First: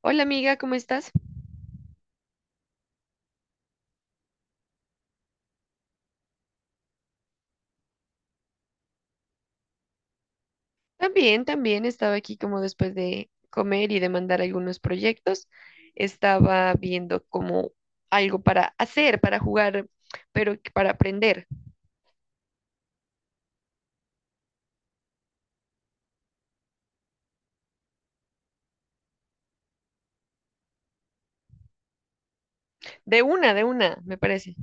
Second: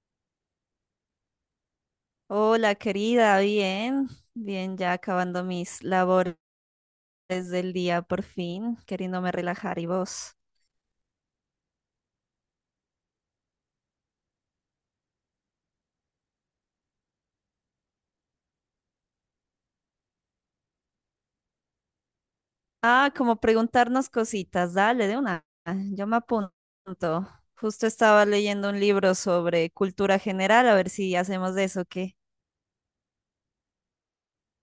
Hola amiga, ¿cómo estás? Hola, querida, bien, bien, ya acabando mis labores del día por fin, queriéndome relajar y vos. También, también estaba aquí como después de comer y de mandar algunos proyectos. Estaba viendo como algo para hacer, para jugar, pero que para aprender. Ah, como preguntarnos cositas, dale, de una, yo me apunto. Justo estaba leyendo un libro sobre cultura general, a ver si hacemos de eso, ¿qué? De una, me parece.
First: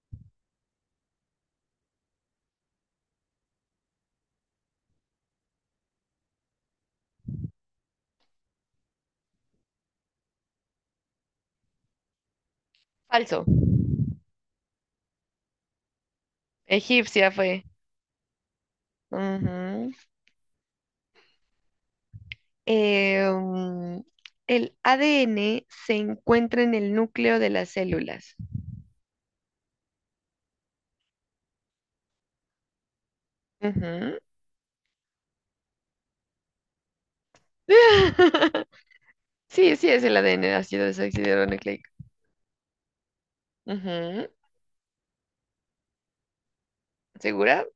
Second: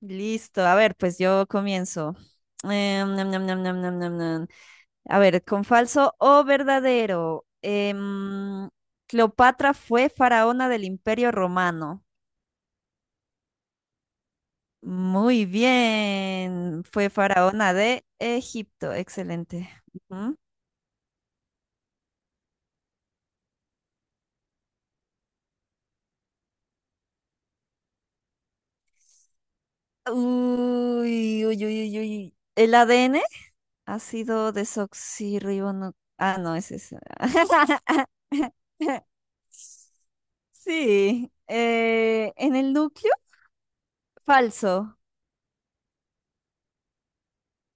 Listo, a ver, pues yo comienzo. Nam, nam, nam, nam, nam, nam, nam. A ver, con falso o verdadero. Cleopatra fue faraona del Imperio Romano. Falso. Muy bien. Fue Egipcia fue. faraona de Egipto. Excelente. Ujú. Ujú. Eh, mm, el ADN se encuentra en el núcleo de las células. Uy, uy, uy, uy, uy. ¿El ADN? Ujú. Ácido desoxirribonucleico. Ah, no, es ese. Sí, sí es el ADN, ácido Sí. desoxirribonucleico. ¿En el núcleo? Ujú. Falso. ¿Segura?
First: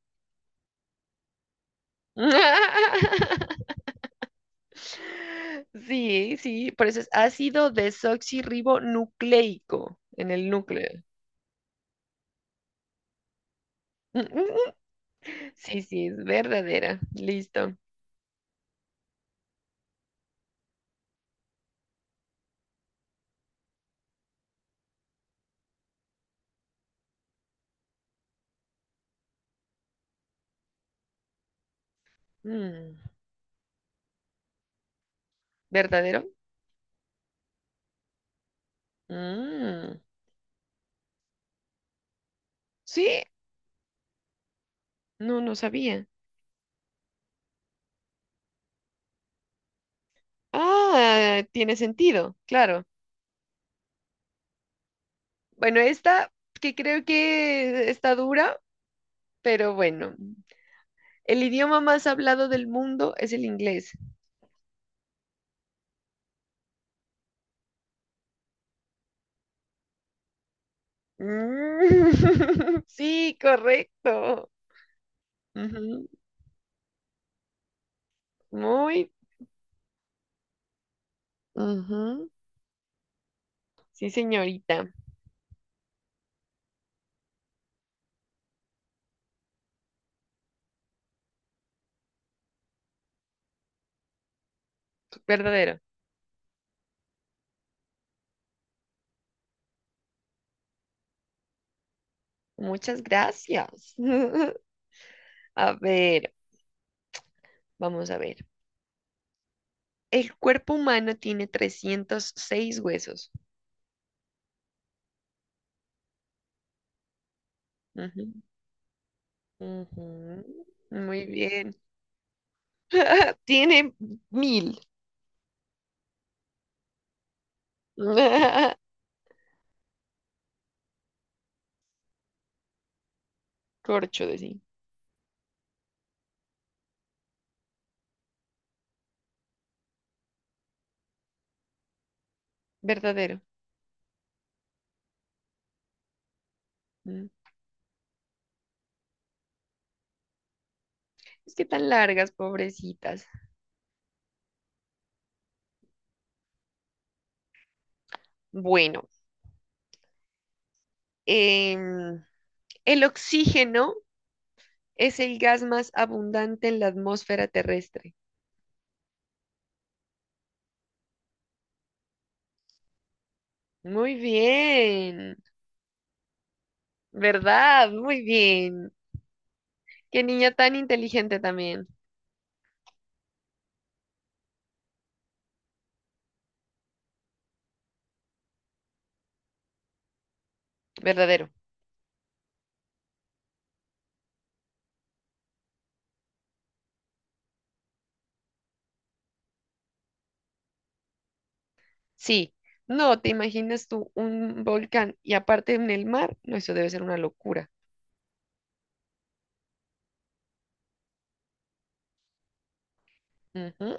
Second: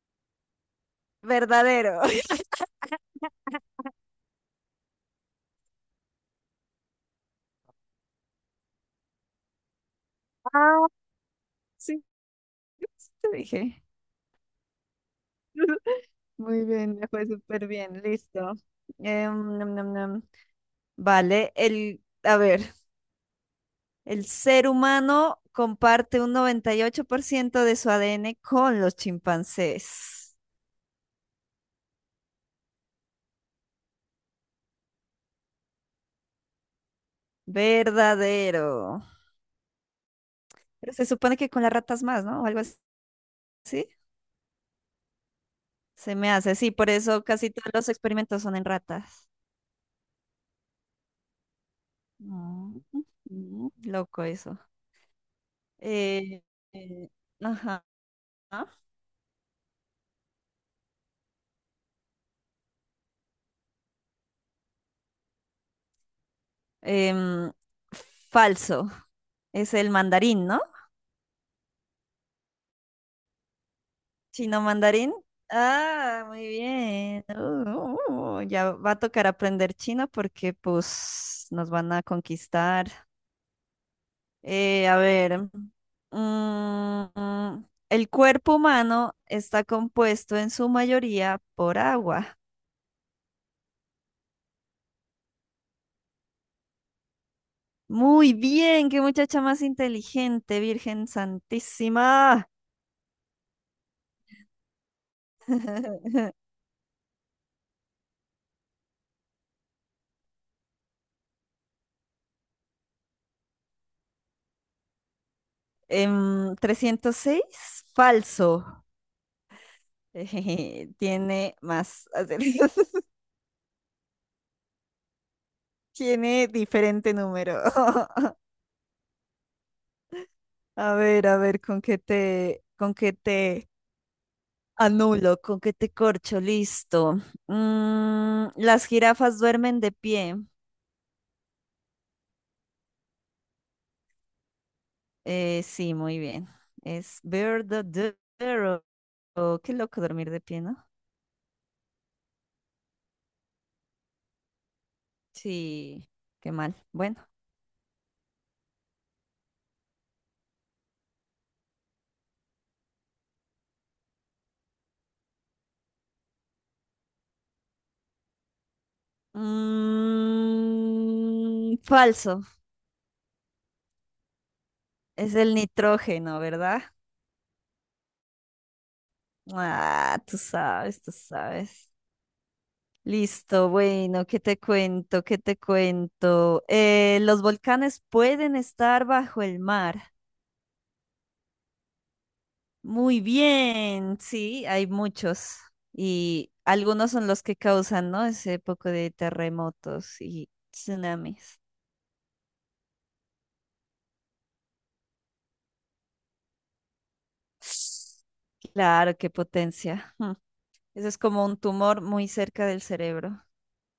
Verdadero. Sí, sí, por eso es ácido desoxirribonucleico en el Ah, núcleo. sí, te dije. Sí, sí, es Muy bien, verdadera. me fue súper Listo. bien, listo. Nam, nam, nam. Vale, a ver, el ser humano comparte un 98% de su ADN con los chimpancés. Mm, ¿verdadero? Verdadero. Mm, Pero se supone que con las ratas más, ¿no? O algo así. sí, ¿Sí? no, no sabía. Se me hace, sí, por eso casi todos los experimentos son en ratas. Ah, tiene sentido, Mm, claro. Loco eso. Bueno, esta Eh, que creo eh, ajá. que está dura, pero bueno. El idioma más hablado del mundo es el inglés. Em, Falso. Es el mandarín, ¿no? Mm, sí, correcto. ¿Chino mandarín? Ujú. Ah, muy bien. Ya va a Muy. tocar aprender chino porque pues nos van a Ujú. conquistar. Sí, señorita. A ver, el cuerpo humano está compuesto en su mayoría por agua. Verdadero. Muy bien, qué muchacha más inteligente, Virgen Santísima. Muchas gracias. A ver, vamos a ver. El cuerpo humano tiene 306 huesos. 306, Ujú, falso. ujú. Muy Tiene bien. más acertijos. Tiene mil. Tiene diferente número. A ver, con qué te Corcho de sí. anulo, con qué te corcho, listo. Las jirafas duermen de pie. Verdadero. Sí, muy bien. Es Mm. verdadero. Qué loco dormir de pie, ¿no? Es que tan largas, pobrecitas. Sí, qué mal. Bueno. Bueno, em, el oxígeno es el gas más abundante en la atmósfera terrestre. Falso. Muy Es bien, el nitrógeno, ¿verdad? ¿verdad? Muy bien. Ah, Qué tú niña tan sabes, tú inteligente también, sabes. Listo, bueno, ¿qué te cuento? ¿Qué te cuento? Los volcanes pueden estar bajo el mar. verdadero. Muy bien, sí, hay muchos. Y algunos son los que causan, ¿no? Ese poco de terremotos y tsunamis. Sí, no te imaginas tú un volcán y aparte en el mar, no, eso debe ser una locura. Claro, qué potencia. Eso es como un tumor muy cerca del cerebro. Ujú.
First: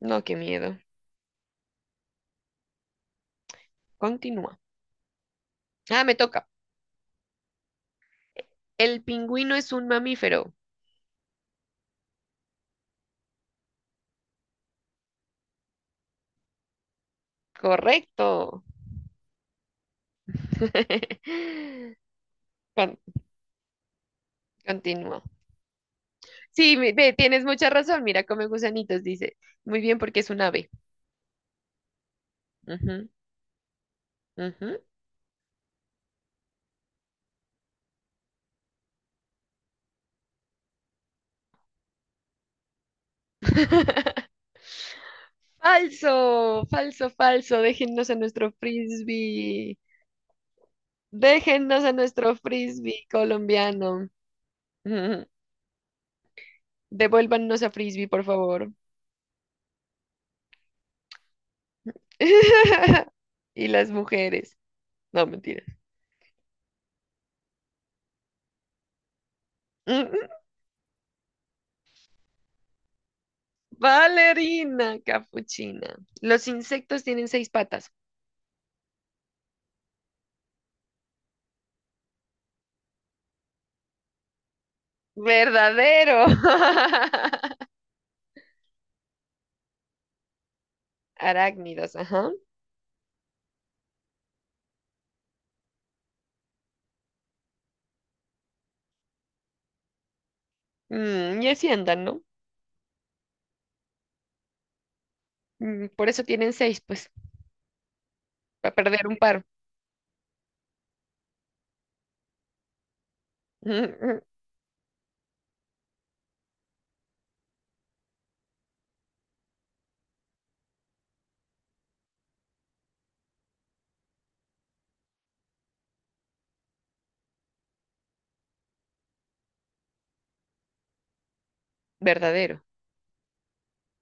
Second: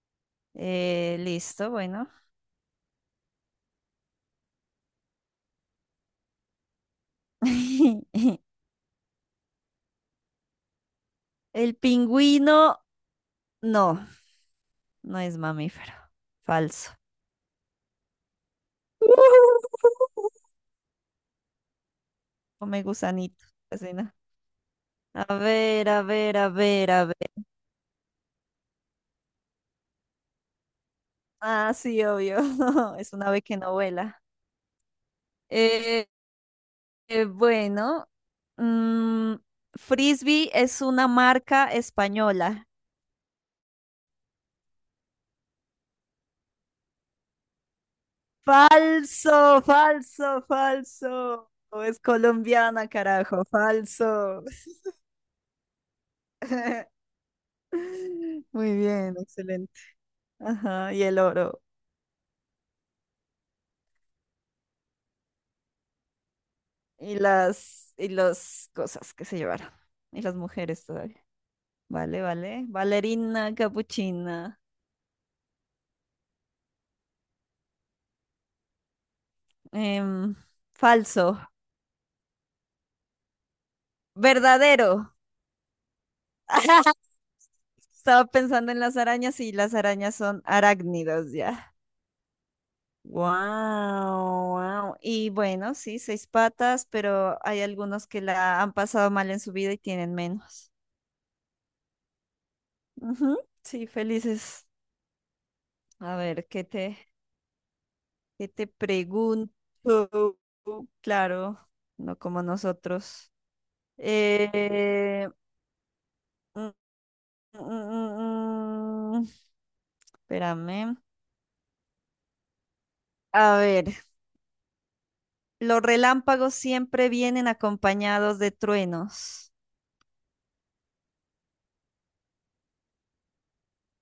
No, qué miedo. Listo, bueno. Continúa. Ah, me toca. El pingüino es un mamífero. El pingüino, no, no es mamífero. Falso. Correcto. Come Con- gusanito. Casi no. Continúa. A ver, a ver, a Sí, ver, a ve, ver. tienes mucha razón. Mira, come gusanitos, dice. Muy bien, porque es un ave. Ah, sí, obvio. Ujú, Es una ave que no vuela. ujú. Eh, bueno, mm, Frisbee es una marca española. Falso, falso, falso. Déjennos a nuestro Falso, frisbee. falso, falso. Déjennos a Es nuestro colombiana, frisbee carajo, colombiano. falso. Ujú. Devuélvannos a frisbee, por favor. Muy bien, excelente. Ajá, y el oro. Y las mujeres. No, mentira. Y y las cosas que se llevaron. Y las mujeres todavía. Vale, vale. Valerina, capuchina. Valerina capuchina. Los insectos tienen seis patas. em, Falso. Verdadero. Verdadero. Estaba pensando en las arañas y las arañas son arácnidos ya. Arácnidos, ajá. Wow, wow. Y bueno, sí, seis patas, pero hay algunos que la han pasado mal en su vida y tienen menos. Mm, y así andan, ¿no? Ujú. Sí, felices. Por A eso ver, tienen seis, pues, ¿qué te para perder un par. pregunto? Claro, no como nosotros. Eh, Mm, Espérame. A ver, los relámpagos siempre vienen acompañados de truenos. Verdadero.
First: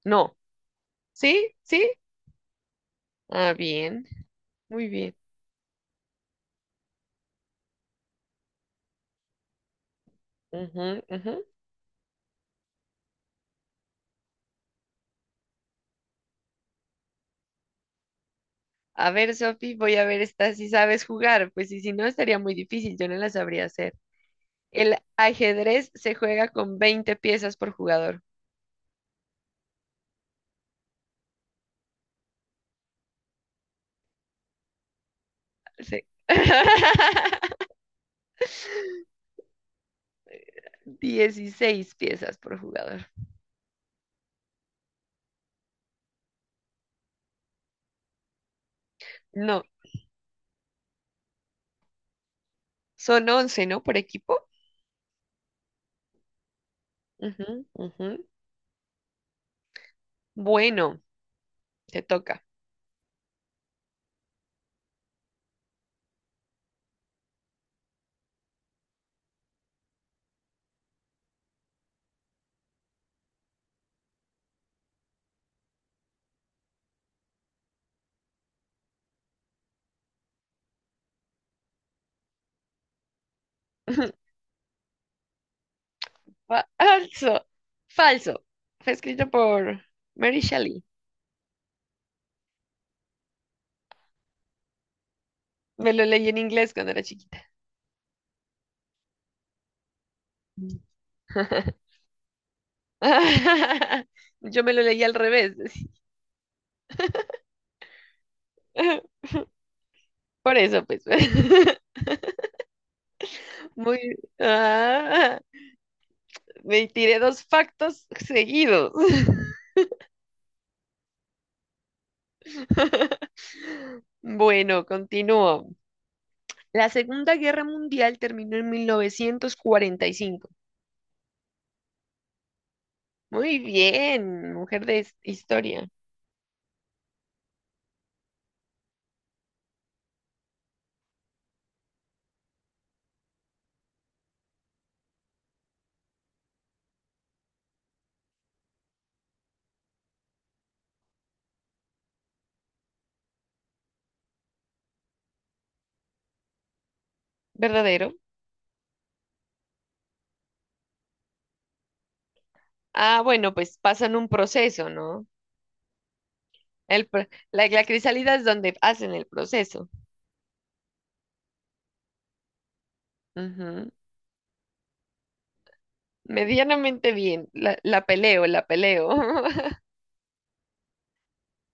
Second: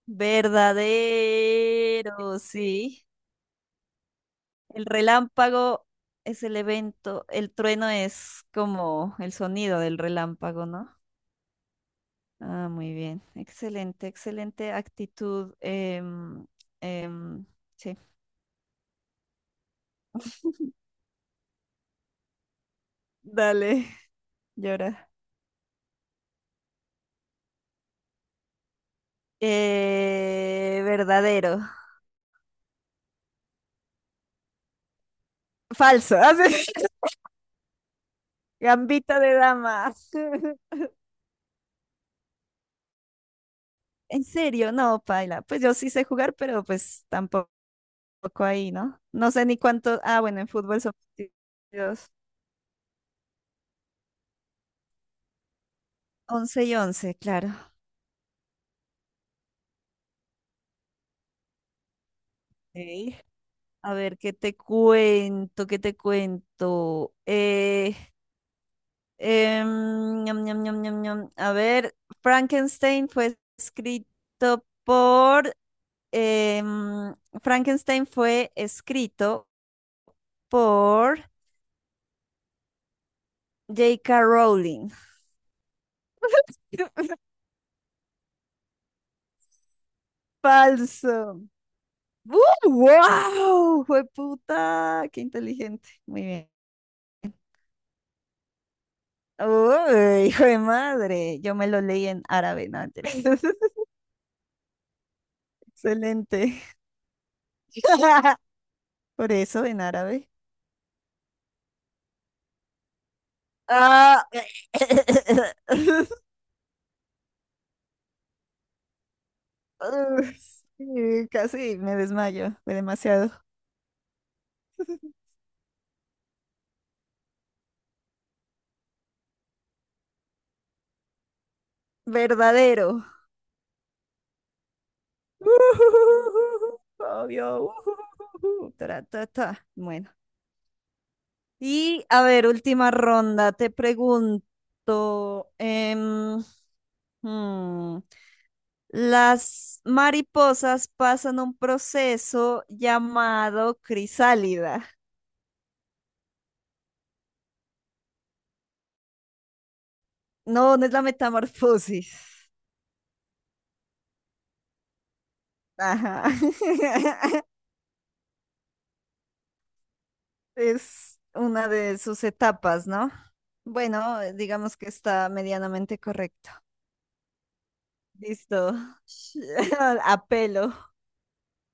No. ¿Sí? ¿Sí? Verdadero, sí. Ah, bien. El Muy bien. relámpago es el evento, el trueno es como el sonido del relámpago, ¿no? Ujú, ujú. Ah, muy bien. Excelente, excelente actitud. Em, sí. A ver, Sofi, voy a ver esta si sabes jugar, pues y si no estaría muy difícil, yo no la sabría Dale, hacer. El llora. ajedrez se juega con 20 piezas por jugador. Verdadero. Sí. Falso. Gambito de dama. 16 piezas por jugador. En serio, no, paila. Pues yo sí sé jugar, pero pues tampoco ahí, ¿no? No sé ni No, cuánto. Ah, bueno, en fútbol son partidos son 11, ¿no? Por equipo. 11 y once, Ujú, claro. ujú. Bueno, te toca. Ok. A ver, ¿qué te cuento? ¿Qué te cuento? Ñam, ñam, ñam, ñam, ñam. A ver, Frankenstein fue escrito por... em, Frankenstein fue escrito por J. K. Rowling. Falso. Falso. Fue escrito por Mary Shelley. Falso. ¡Wow! ¡Fue puta! ¡Qué inteligente! Me lo Muy leí en bien. inglés cuando era chiquita. ¡Uy, hijo de madre! Yo me lo leí en árabe, ¿no? Mentira. Yo me lo leí al revés. Excelente. Por eso, en árabe. Por eso, pues. Muy. Ah. Ah, me tiré dos factos seguidos. Uf, sí, casi me desmayo. Fue demasiado. Bueno, continúo. La Segunda Guerra Mundial terminó en 1945. Verdadero. Muy bien, mujer de historia. Obvio. Tra, ta, ta. Bueno. Y a ver, última ronda, te pregunto, hmm, las mariposas pasan un proceso llamado crisálida. ¿Verdadero? No, no es la metamorfosis. Ah, bueno, pues pasan un proceso, ¿no? Ajá. El, pro- la crisálida es donde hacen el proceso. Es una de sus etapas, ¿no? Ujú. Bueno, digamos que está medianamente correcto. Medianamente bien. La peleo, la Listo. peleo. Apelo.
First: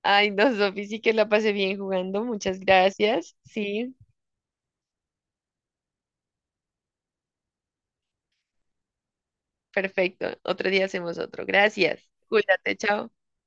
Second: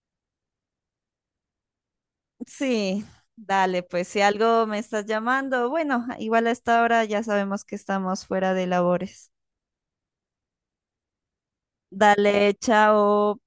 Ay, no, Sofi, sí que la pasé bien jugando. Muchas Sí, gracias. dale, Sí, pues si algo me estás llamando, bueno, igual a esta hora ya sabemos que estamos fuera de labores. perfecto. Otro día hacemos otro. Gracias. Dale, Cuídate, chao. chao.